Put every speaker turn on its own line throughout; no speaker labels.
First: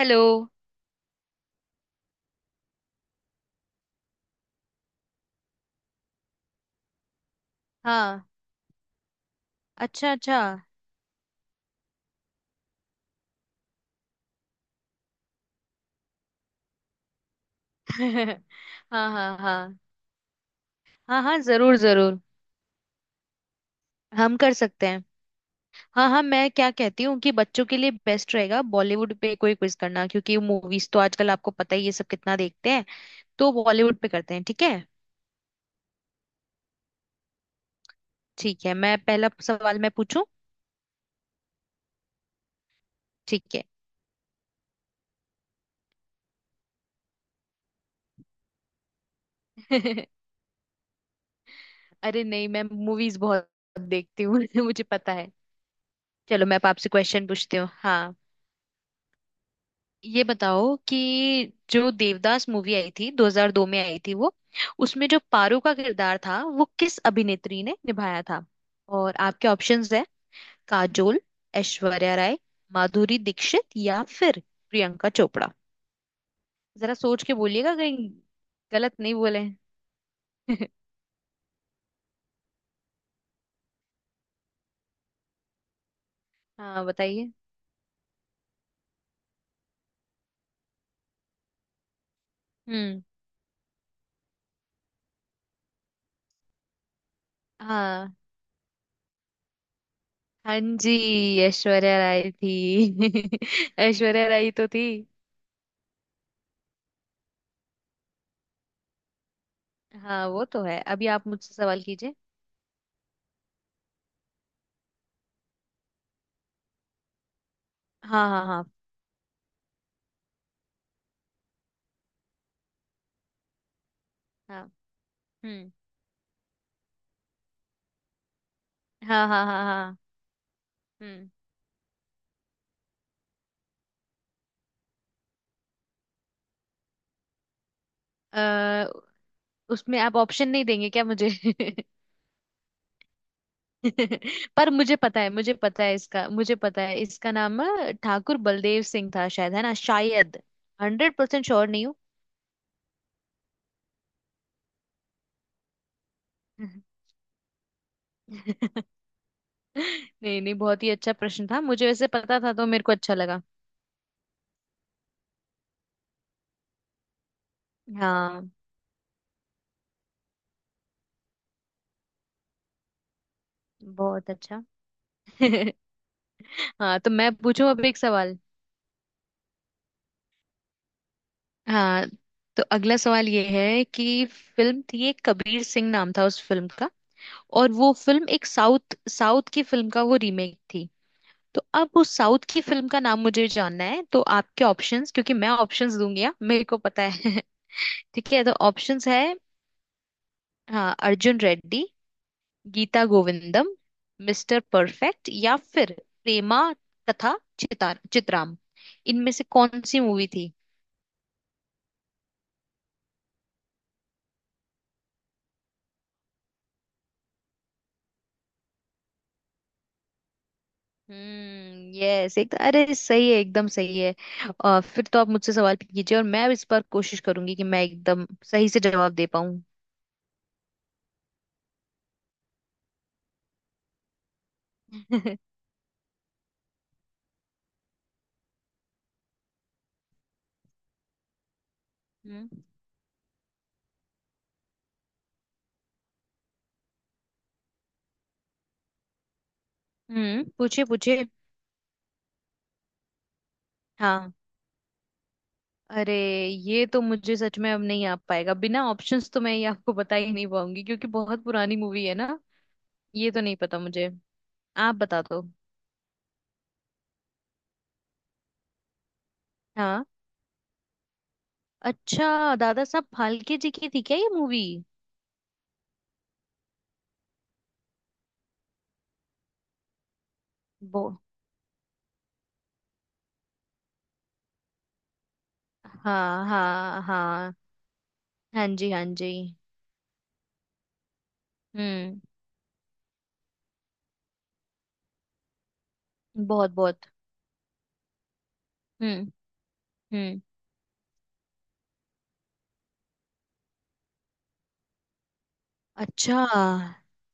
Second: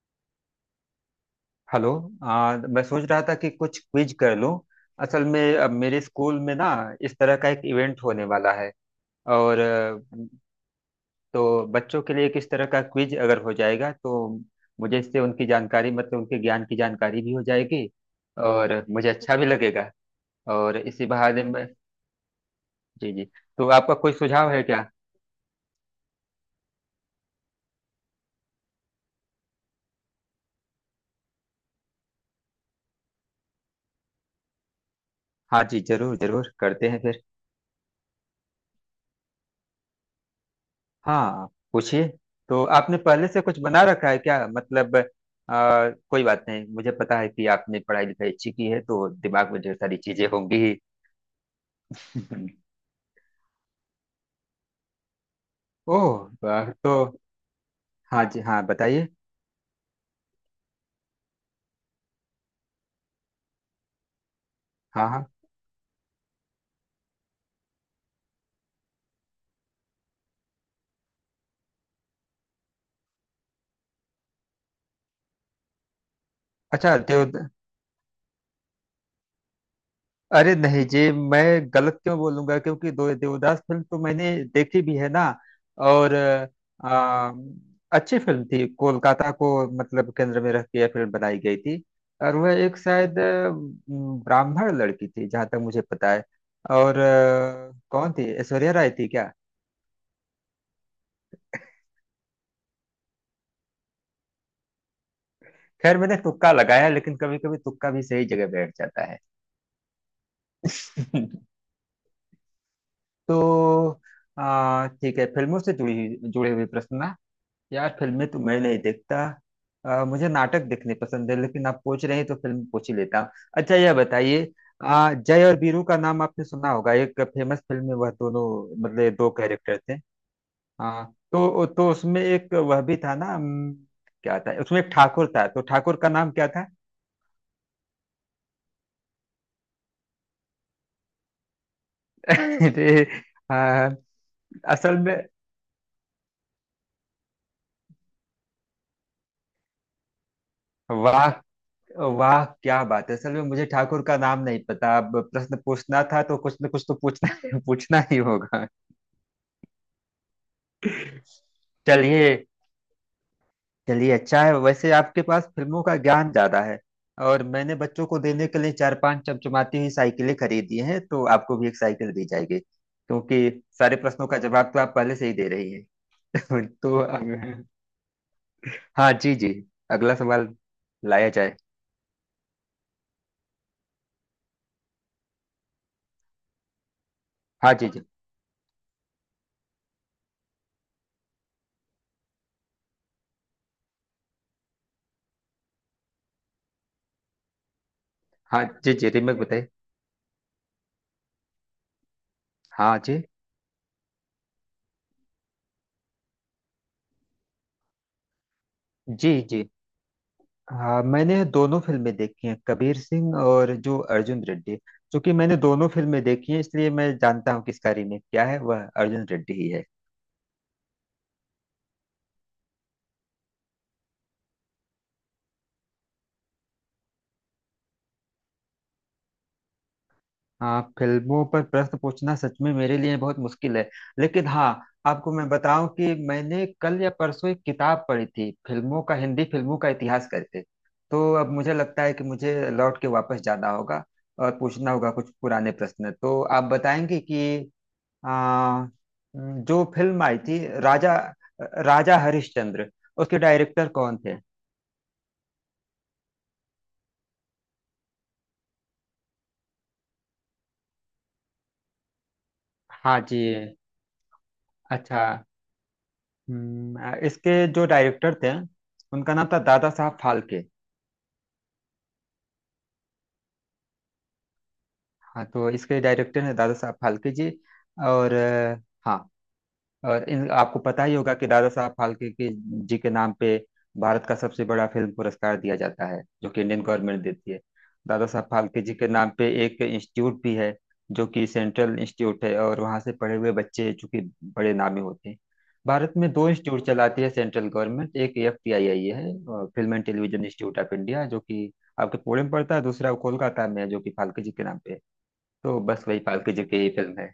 Hello.
Hello. मैं सोच रहा था कि कुछ क्विज कर लूं। असल में अब मेरे स्कूल में ना, इस तरह का एक इवेंट होने
हाँ।
वाला है। और
अच्छा
अ,
अच्छा।
तो बच्चों के लिए किस तरह का क्विज अगर हो जाएगा तो मुझे इससे उनकी जानकारी, मतलब उनके ज्ञान की जानकारी भी हो जाएगी और मुझे
हाँ
अच्छा
हाँ
भी
हाँ
लगेगा और इसी
हाँ। हाँ
बहाने में।
जरूर जरूर।
जी जी। तो आपका कोई
हम
सुझाव
कर
है क्या?
सकते हैं। हाँ हाँ, मैं क्या कहती हूँ कि बच्चों के लिए बेस्ट रहेगा बॉलीवुड पे कोई क्विज करना, क्योंकि मूवीज तो आजकल आपको पता ही ये सब कितना देखते हैं। तो बॉलीवुड पे करते हैं, ठीक है।
हाँ जी, जरूर जरूर करते हैं फिर।
ठीक है, मैं पहला सवाल मैं पूछूं।
हाँ, पूछिए। तो आपने पहले से
ठीक
कुछ
है।
बना रखा है क्या? मतलब कोई बात नहीं, मुझे पता है कि आपने पढ़ाई लिखाई अच्छी की है तो दिमाग में ढेर सारी चीजें होंगी ही।
अरे नहीं, मैं मूवीज बहुत देखती हूँ। मुझे पता है।
ओह
चलो, मैं अब
वाह,
आपसे
तो
क्वेश्चन पूछती हूँ। हाँ।
हाँ जी, हाँ बताइए।
ये बताओ कि जो देवदास मूवी आई थी 2002 में आई थी वो, उसमें
हाँ
जो
हाँ।
पारो का किरदार था वो किस अभिनेत्री ने निभाया था। और आपके ऑप्शंस है काजोल, ऐश्वर्या राय, माधुरी दीक्षित या फिर प्रियंका चोपड़ा। जरा
अच्छा,
सोच
देव।
के बोलिएगा, कहीं गलत नहीं बोले।
अरे नहीं जी, मैं गलत क्यों बोलूंगा क्योंकि दो देवदास फिल्म तो मैंने देखी भी है ना और
हाँ बताइए।
आ, अच्छी फिल्म थी। कोलकाता को, मतलब केंद्र में रख के यह फिल्म बनाई गई थी और वह एक
हम्म।
शायद ब्राह्मण लड़की थी जहाँ तक मुझे पता है। और कौन
हाँ
थी, ऐश्वर्या राय थी क्या?
हाँ जी, ऐश्वर्या राय थी। ऐश्वर्या राय तो थी।
खैर मैंने तुक्का लगाया लेकिन कभी कभी तुक्का भी सही जगह बैठ जाता है।
हाँ वो तो है। अभी आप मुझसे सवाल कीजिए।
तो ठीक है। फिल्मों से जुड़े हुए प्रश्न ना, यार फिल्में
हाँ
तो
हाँ
मैं
हाँ
नहीं देखता। मुझे नाटक देखने पसंद है लेकिन आप पूछ रहे हैं तो फिल्म पूछ ही लेता हूँ। अच्छा, यह बताइए,
हाँ।
जय और
हम्म।
वीरू का नाम आपने सुना होगा, एक फेमस फिल्म में वह दोनों, मतलब ये
हाँ
दो
हाँ हाँ
कैरेक्टर थे।
हाँ।
हाँ।
हम्म।
तो उसमें एक वह भी था ना, क्या था उसमें, एक ठाकुर था, तो ठाकुर का नाम क्या था?
अ, उसमें आप ऑप्शन नहीं देंगे क्या मुझे।
अरे, अ,
पर मुझे
असल में
पता है, मुझे पता है इसका, मुझे पता है इसका नाम ठाकुर बलदेव सिंह था शायद, है ना शायद। हंड्रेड
वाह।
परसेंट श्योर नहीं हूँ।
वाह क्या बात है, असल में मुझे ठाकुर का नाम नहीं पता, अब प्रश्न पूछना था तो कुछ न कुछ तो पूछना पूछना ही होगा।
नहीं नहीं, बहुत ही अच्छा प्रश्न था। मुझे वैसे
चलिए
पता था तो मेरे को अच्छा लगा।
चलिए, अच्छा है, वैसे आपके पास फिल्मों का ज्ञान ज्यादा है। और मैंने बच्चों को देने
हाँ
के लिए चार पांच चमचमाती हुई साइकिलें खरीदी हैं तो आपको भी एक साइकिल दी जाएगी क्योंकि सारे प्रश्नों
बहुत
का
अच्छा।
जवाब तो आप पहले से ही दे रही हैं। तो
हाँ तो मैं
अब-
पूछूं अब एक सवाल।
हाँ जी जी, अगला सवाल लाया जाए।
हाँ, तो अगला सवाल ये है कि फिल्म थी एक, कबीर सिंह नाम था उस फिल्म का।
हाँ
और
जी
वो
जी।
फिल्म एक साउथ साउथ की फिल्म का वो रीमेक थी। तो अब उस साउथ की फिल्म का नाम मुझे जानना है। तो आपके ऑप्शंस, क्योंकि मैं ऑप्शंस दूंगी। हाँ, मेरे को पता है। ठीक है, तो
हाँ जी
ऑप्शंस
जी,
है।
रिमेक बताइए।
हाँ, अर्जुन रेड्डी,
हाँ
गीता
जी
गोविंदम, मिस्टर परफेक्ट या फिर प्रेमा तथा चिता चित्राम। इनमें
जी
से
जी।
कौन सी मूवी थी।
हाँ मैंने दोनों फिल्में देखी हैं, कबीर सिंह और जो अर्जुन रेड्डी, क्योंकि मैंने दोनों फिल्में देखी हैं इसलिए मैं जानता हूँ किसका रीमेक क्या है, वह अर्जुन रेड्डी ही है।
हम्म, यस। एक तो, अरे सही है, एकदम सही है। और फिर तो आप मुझसे सवाल कीजिए, और मैं अब इस बार कोशिश करूंगी कि मैं एकदम सही से जवाब दे पाऊं।
हाँ, फिल्मों पर प्रश्न पूछना सच में मेरे लिए बहुत मुश्किल है, लेकिन हाँ, आपको मैं बताऊं कि मैंने कल या परसों एक किताब पढ़ी थी, फिल्मों का, हिंदी फिल्मों का इतिहास करके। तो अब मुझे लगता है कि
हम्म।
मुझे लौट के वापस जाना होगा और पूछना होगा कुछ पुराने प्रश्न, तो आप बताएंगे कि आ, जो फिल्म आई थी,
पूछिए
राजा
पूछिए।
राजा हरिश्चंद्र, उसके डायरेक्टर कौन
हाँ
थे?
अरे, ये तो मुझे सच में अब नहीं आ पाएगा। बिना ऑप्शंस तो मैं ये आपको बता ही नहीं पाऊंगी, क्योंकि बहुत पुरानी मूवी है ना।
हाँ
ये तो
जी।
नहीं पता मुझे। आप
अच्छा।
बता दो।
हम्म, इसके जो डायरेक्टर थे, उनका नाम था दादा
हाँ
साहब फाल्के।
अच्छा, दादा साहब फाल्के जी की थी क्या ये मूवी।
हाँ, तो इसके डायरेक्टर हैं दादा साहब फाल्के जी, और हाँ, और इन, आपको
वो
पता ही होगा कि दादा साहब फाल्के के जी के नाम पे भारत का सबसे बड़ा फिल्म पुरस्कार दिया जाता है,
हाँ
जो कि इंडियन
हाँ
गवर्नमेंट देती
हाँ।
है। दादा साहब
हाँ
फाल्के
जी
जी
हाँ
के
जी।
नाम पे एक इंस्टीट्यूट भी है जो कि सेंट्रल
हम्म
इंस्टीट्यूट है, और वहाँ से पढ़े हुए बच्चे चूंकि बड़े नामी होते हैं। भारत में दो
बहुत
इंस्टीट्यूट
बहुत।
चलाती है सेंट्रल गवर्नमेंट, एक FTII
हम्म
है, film and
hmm.
Television institute of India, जो कि आपके पुणे में पड़ता है, दूसरा कोलकाता में है जो कि फाल्के जी के नाम पे है। तो बस वही
अच्छा।
पालतू जी की ही फिल्म है।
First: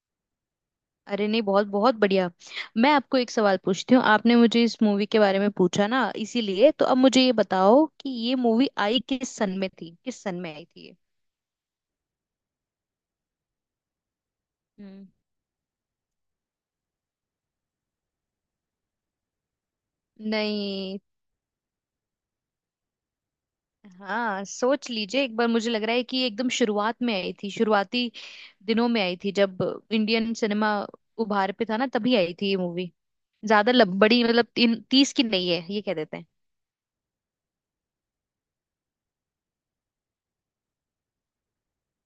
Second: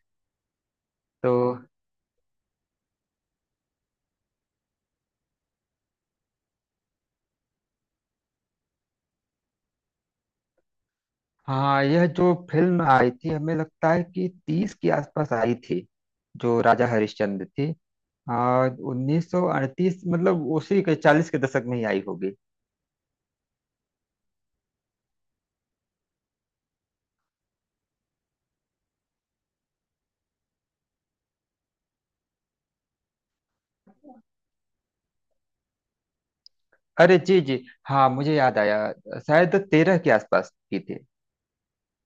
अरे
तो
नहीं, बहुत बहुत बढ़िया। मैं आपको एक सवाल पूछती हूँ, आपने मुझे इस मूवी के बारे में पूछा ना इसीलिए। तो अब मुझे ये बताओ कि ये मूवी आई किस सन में थी, किस सन में आई थी ये।
हाँ, यह जो फिल्म आई थी, हमें लगता है कि तीस के
हम्म।
आसपास आई थी, जो राजा हरिश्चंद्र थी। और 1938, मतलब उसी के
नहीं।
चालीस के दशक में ही आई होगी।
हाँ सोच लीजिए एक बार, मुझे लग रहा है कि ये एकदम शुरुआत में आई थी, शुरुआती दिनों में आई थी जब इंडियन सिनेमा उभार पे था ना, तभी आई थी ये मूवी। ज्यादा बड़ी, मतलब तीन 30 की नहीं है ये, कह देते हैं।
अरे जी जी, हाँ, मुझे याद आया, शायद तेरह के आसपास की थी।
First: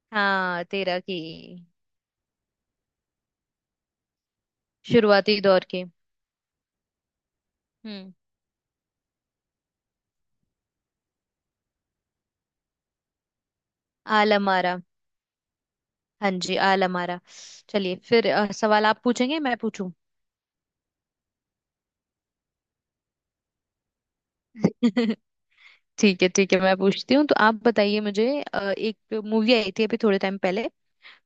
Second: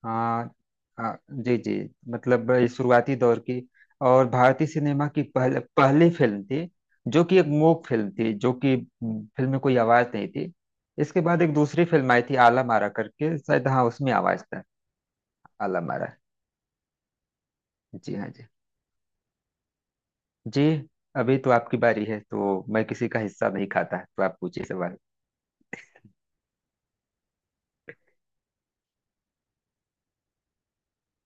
हाँ
हाँ 13 की।
हाँ, जी जी, मतलब ये शुरुआती दौर की और भारतीय सिनेमा की
शुरुआती
पहले
दौर की।
पहली फिल्म थी, जो कि एक मूक फिल्म
हम्म।
थी, जो कि फिल्म में कोई आवाज नहीं थी। इसके बाद एक दूसरी फिल्म आई थी, आला मारा करके, शायद, हाँ उसमें आवाज
आलम
था।
आरा।
आला मारा।
हाँ जी, आल हमारा। चलिए
जी
फिर।
हाँ जी
सवाल आप पूछेंगे, मैं पूछूं।
जी। अभी तो आपकी बारी है, तो मैं किसी का हिस्सा नहीं खाता, तो आप पूछिए सवाल।
ठीक है ठीक है, मैं पूछती हूँ तो आप बताइए मुझे। एक मूवी आई थी अभी थोड़े टाइम पहले,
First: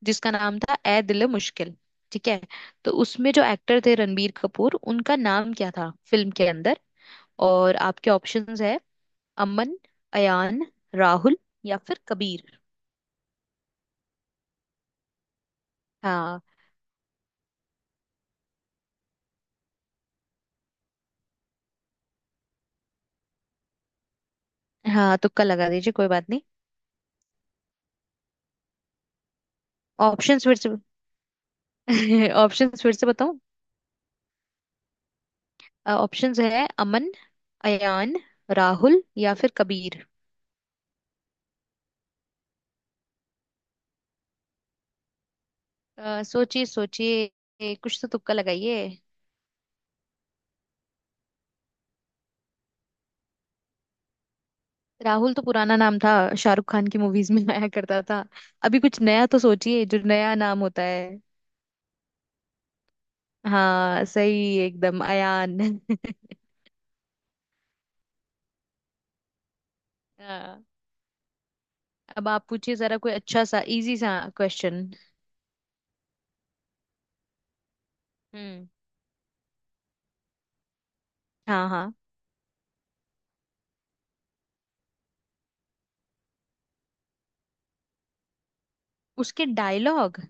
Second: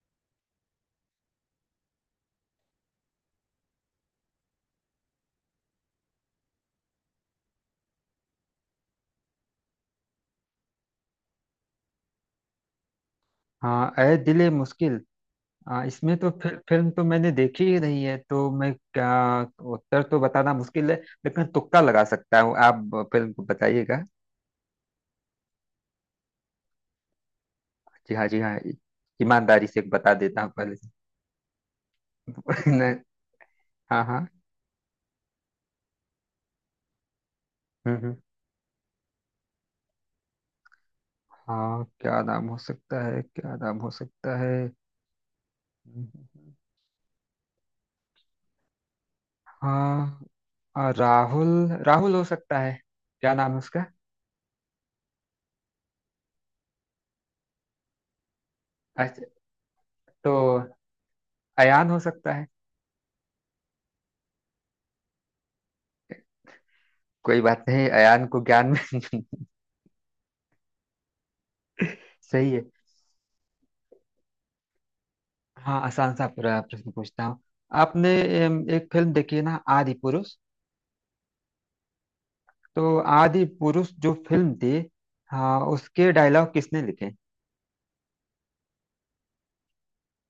जिसका नाम था ए दिल मुश्किल। ठीक है, तो उसमें जो एक्टर थे रणबीर कपूर, उनका नाम क्या था फिल्म के अंदर। और आपके ऑप्शंस है अमन, अयान, राहुल या फिर कबीर।
हाँ, ए दिले मुश्किल, इसमें तो
हाँ
फिर फिल्म तो मैंने देखी ही नहीं है तो मैं क्या उत्तर तो बताना मुश्किल है, लेकिन तुक्का लगा सकता हूँ, आप फिल्म को बताइएगा।
हाँ, तुक्का लगा दीजिए, कोई बात नहीं।
जी हाँ जी हाँ, ईमानदारी से बता देता
ऑप्शंस
हूँ
फिर से।
पहले से।
ऑप्शंस फिर
नहीं,
से बताऊं।
हाँ हाँ।
ऑप्शंस है अमन,
हम्म हम्म।
अयान, राहुल या फिर कबीर।
हाँ क्या नाम हो सकता है, क्या नाम हो सकता है। हम्म,
सोचिए सोचिए। कुछ तो तुक्का लगाइए।
हाँ राहुल, राहुल हो सकता है, क्या नाम है उसका?
राहुल तो पुराना नाम था, शाहरुख खान की मूवीज में आया करता था। अभी कुछ
अच्छा,
नया तो सोचिए, जो
तो
नया नाम होता है।
अयान हो सकता है।
हाँ सही एकदम, अयान।
कोई बात नहीं, अयान को ज्ञान में।
हाँ। अब आप
सही है।
पूछिए जरा कोई अच्छा सा इजी सा क्वेश्चन।
हाँ, आसान सा पूरा प्रश्न पूछता हूँ। आपने
हम्म
एक फिल्म देखी है ना, आदि पुरुष?
हाँ हाँ।
तो आदि पुरुष जो फिल्म थी, हाँ, उसके डायलॉग किसने लिखे,
उसके डायलॉग।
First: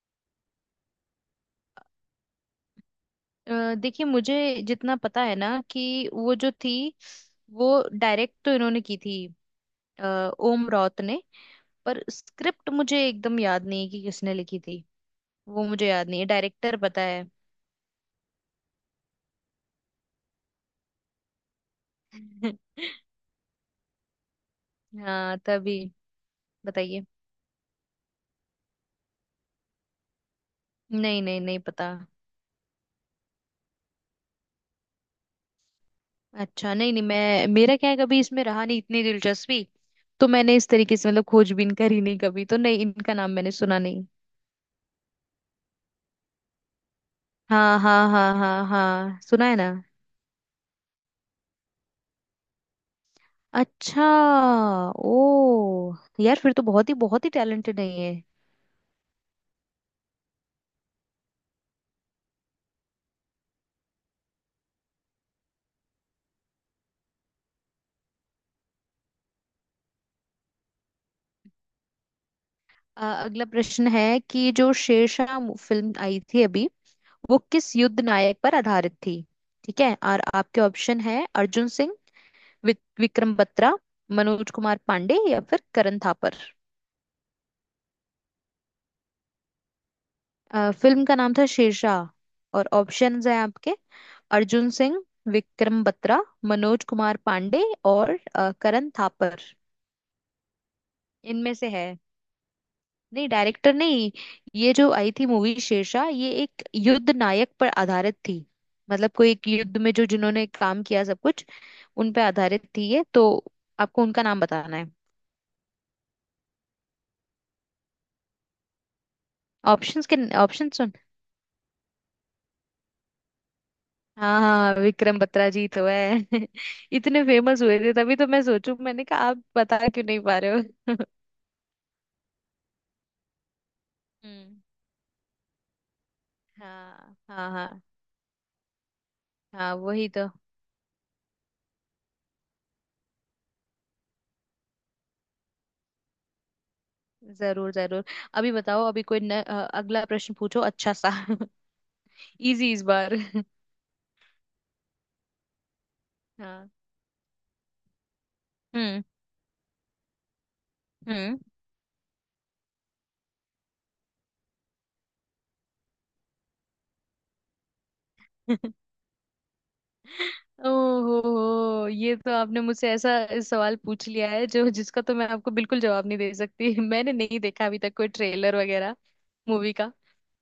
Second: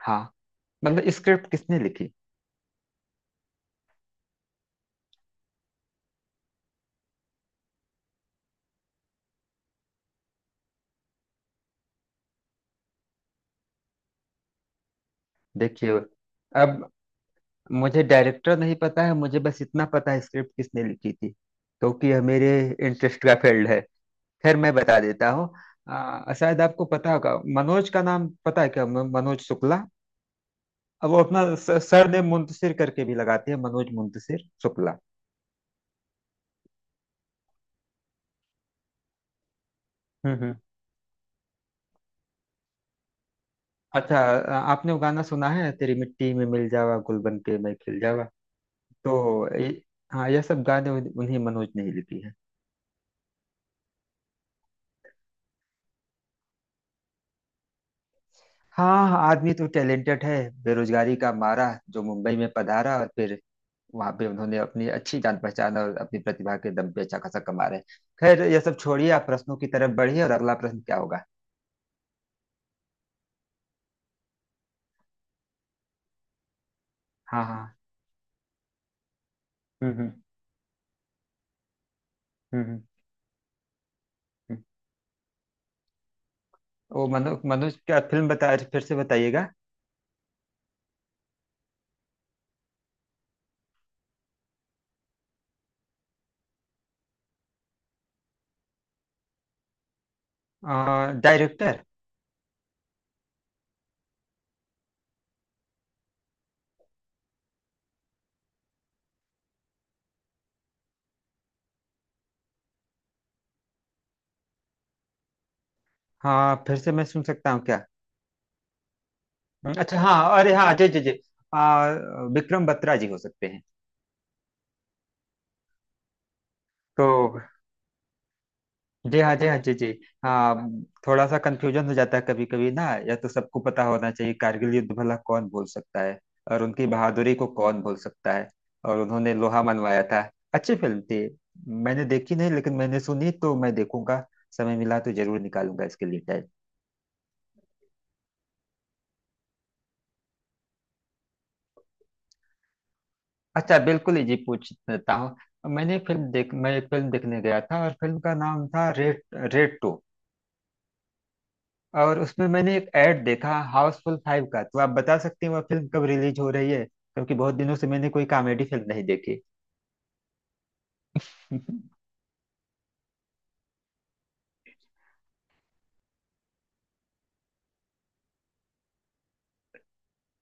हाँ मतलब स्क्रिप्ट किसने लिखी?
देखिए, मुझे जितना पता है ना कि वो जो थी, वो डायरेक्ट तो इन्होंने की थी, ओम रॉथ ने, पर स्क्रिप्ट मुझे एकदम याद नहीं है कि किसने लिखी थी। वो मुझे
देखिए,
याद नहीं है, डायरेक्टर
अब
पता है।
मुझे डायरेक्टर नहीं पता है, मुझे बस इतना पता है स्क्रिप्ट किसने लिखी थी क्योंकि यह मेरे इंटरेस्ट का फील्ड है। खैर मैं बता देता
हाँ
हूँ,
तभी।
शायद आपको
बताइए।
पता होगा, मनोज का नाम पता है क्या? मनोज शुक्ला। अब वो
नहीं नहीं,
अपना
नहीं पता।
सरनेम मुंतशिर करके भी लगाते हैं, मनोज मुंतशिर शुक्ला।
अच्छा नहीं नहीं, मैं, मेरा क्या है, कभी इसमें रहा नहीं इतनी दिलचस्पी। तो
हम्म हम्म।
मैंने इस तरीके से मतलब खोजबीन करी नहीं कभी, तो नहीं, इनका नाम मैंने सुना नहीं।
अच्छा, आपने वो गाना सुना है, तेरी मिट्टी में मिल जावा, गुल बन के मैं
हाँ
खिल
हाँ
जावा?
हाँ हाँ
तो
हाँ सुना है ना।
ये, हाँ, यह सब गाने उन्हीं मनोज ने ही लिखी है।
अच्छा ओ, यार फिर तो बहुत ही टैलेंटेड है ये।
हाँ हाँ, आदमी तो टैलेंटेड है। बेरोजगारी का मारा जो मुंबई में पधारा और फिर वहां पे उन्होंने अपनी अच्छी जान पहचान और अपनी प्रतिभा के दम पे अच्छा खासा कमा रहे हैं। खैर यह सब छोड़िए, आप प्रश्नों की तरफ बढ़िए और अगला प्रश्न क्या होगा?
अगला प्रश्न है कि जो शेरशाह फिल्म आई थी अभी, वो
हाँ
किस
हाँ।
युद्ध नायक पर आधारित थी। ठीक है,
हम्म।
और आपके ऑप्शन है अर्जुन सिंह,
हम्म हम्म,
विक्रम बत्रा, मनोज
हम्म।
कुमार पांडे या फिर करण थापर।
वो मनोज, मनोज क्या फिल्म, बता फिर से बताइएगा।
फिल्म का नाम था शेरशाह और ऑप्शंस हैं आपके अर्जुन सिंह, विक्रम बत्रा, मनोज कुमार पांडे और करण थापर। इनमें से
डायरेक्टर?
है। नहीं, डायरेक्टर नहीं। ये जो आई थी मूवी शेरशाह, ये एक युद्ध नायक पर आधारित थी। मतलब कोई एक युद्ध में जो जिन्होंने काम किया सब कुछ, उन पे आधारित थी ये तो। आपको उनका नाम बताना है।
हाँ फिर से मैं सुन सकता हूँ क्या? अच्छा
ऑप्शंस के।
हाँ, अरे
ऑप्शन
हाँ जी
सुन।
जी जी। आ, विक्रम बत्रा जी हो सकते हैं।
हाँ हाँ, विक्रम बत्रा जी तो है।
तो
इतने फेमस हुए थे, तभी तो मैं सोचू, मैंने कहा
जी हाँ
आप
जी हाँ जी
बता
जी
क्यों नहीं पा रहे
हाँ,
हो।
थोड़ा सा कंफ्यूजन हो जाता है कभी कभी ना, या तो सबको पता होना चाहिए,
हम्म।
कारगिल युद्ध भला कौन भूल सकता है, और उनकी
हाँ
बहादुरी को
हाँ
कौन
हाँ
भूल सकता है, और उन्होंने लोहा
हाँ
मनवाया
वही
था।
तो।
अच्छी फिल्म थी, मैंने देखी नहीं लेकिन मैंने सुनी तो मैं देखूंगा, समय मिला तो जरूर निकालूंगा इसके लिए टाइम।
जरूर जरूर। अभी बताओ, अभी कोई न, अ, अगला प्रश्न पूछो अच्छा सा। इजी इस बार।
अच्छा बिल्कुल ही जी, पूछता हूँ।
हाँ।
मैं एक फिल्म देखने गया था और फिल्म का नाम था
हम्म
रेड, रेड 2।
हम्म।
और उसमें मैंने एक ऐड देखा हाउसफुल 5 का, तो आप बता सकते हैं वह फिल्म कब रिलीज हो रही है? क्योंकि बहुत दिनों से मैंने कोई कॉमेडी फिल्म नहीं देखी।
ओहो हो, ये तो आपने मुझसे ऐसा सवाल पूछ लिया है जो, जिसका तो मैं आपको बिल्कुल जवाब नहीं दे सकती। मैंने नहीं देखा अभी तक कोई ट्रेलर वगैरह मूवी का।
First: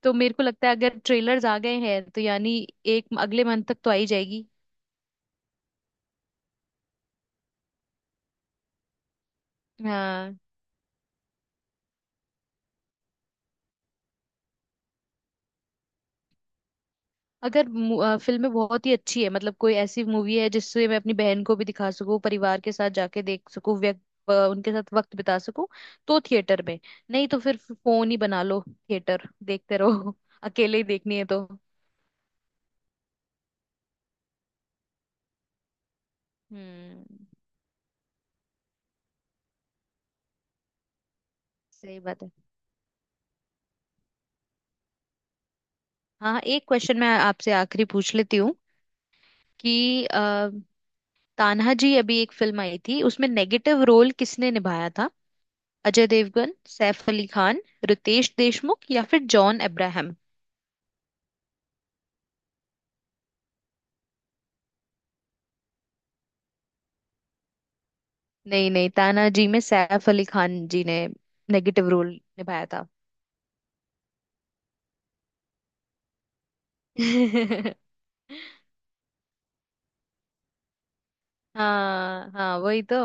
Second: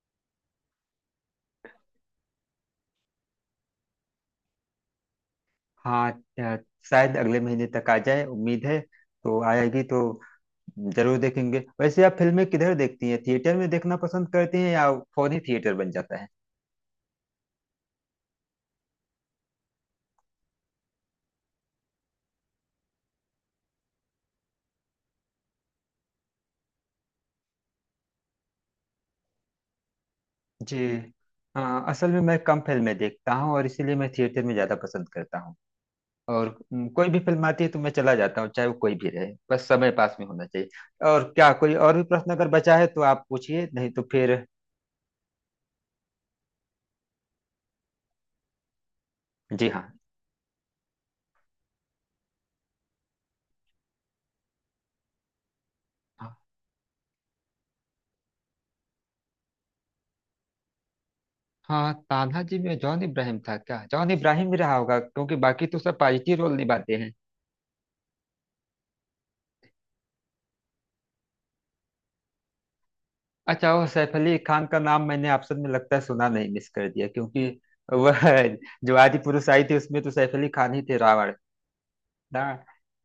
तो मेरे को लगता है अगर ट्रेलर्स आ गए हैं तो यानी एक अगले मंथ तक तो आ ही जाएगी।
हाँ, अ, शायद अगले महीने तक आ जाए, उम्मीद है। तो आएगी तो
हाँ।
जरूर देखेंगे। वैसे आप फिल्में किधर देखती हैं, थिएटर में देखना पसंद करती हैं या फोन ही थिएटर बन जाता है?
अगर फिल्में बहुत ही अच्छी है, मतलब कोई ऐसी मूवी है जिससे मैं अपनी बहन को भी दिखा सकूं, परिवार के साथ जाके देख सकूं, व्यक्त उनके साथ वक्त बिता सकूं, तो थिएटर में। नहीं तो फिर फोन ही बना लो, थिएटर देखते रहो।
जी,
अकेले ही देखनी है तो।
अ, असल में मैं कम फिल्में देखता हूँ और इसीलिए मैं थिएटर में ज्यादा पसंद करता हूँ। और
हम्म
कोई भी फिल्म आती है तो मैं चला जाता हूँ, चाहे वो कोई भी रहे। बस समय पास में होना चाहिए। और क्या कोई और
सही
भी
बात है।
प्रश्न अगर बचा है तो आप पूछिए, नहीं तो फिर।
हाँ एक क्वेश्चन मैं आपसे आखिरी पूछ लेती हूँ
जी
कि
हाँ।
तान्हा जी, अभी एक फिल्म आई थी, उसमें नेगेटिव रोल किसने निभाया था। अजय देवगन, सैफ अली खान, रितेश देशमुख या फिर जॉन अब्राहम।
हाँ, तान्हाजी में जॉन इब्राहिम था क्या, जॉन इब्राहिम ही रहा होगा क्योंकि बाकी तो सब पॉजिटिव रोल निभाते हैं।
नहीं नहीं, तानाजी में सैफ अली खान जी ने नेगेटिव रोल निभाया था।
अच्छा, वो सैफ अली खान का नाम मैंने ऑप्शन में लगता है सुना नहीं, मिस कर दिया, क्योंकि वह जो आदि पुरुष आई थी उसमें तो सैफ अली खान ही थे, रावण
हाँ हाँ
ना।
वही तो।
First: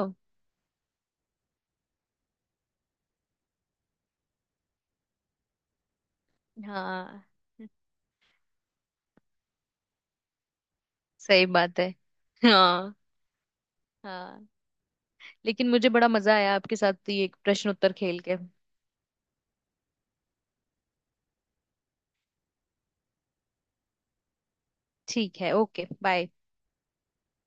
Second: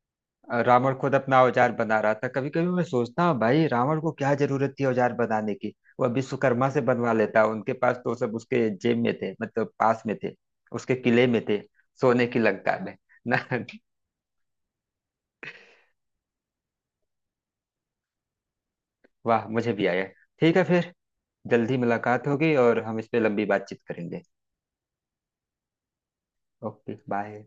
रावण खुद अपना औजार बना रहा था, कभी कभी मैं सोचता हूँ भाई रावण को क्या जरूरत थी औजार बनाने की, वह विश्वकर्मा से बनवा
हाँ
लेता, उनके पास तो सब उसके जेब में थे, मतलब पास में थे, उसके किले में
सही
थे,
बात है।
सोने की लंका में।
हाँ
ना।
हाँ, लेकिन मुझे बड़ा मजा आया आपके साथ ये प्रश्न उत्तर खेल के।
वाह, मुझे भी आया। ठीक है फिर, जल्दी मुलाकात होगी और हम इस पे लंबी बातचीत करेंगे।
ठीक है, ओके बाय।
Okay bye.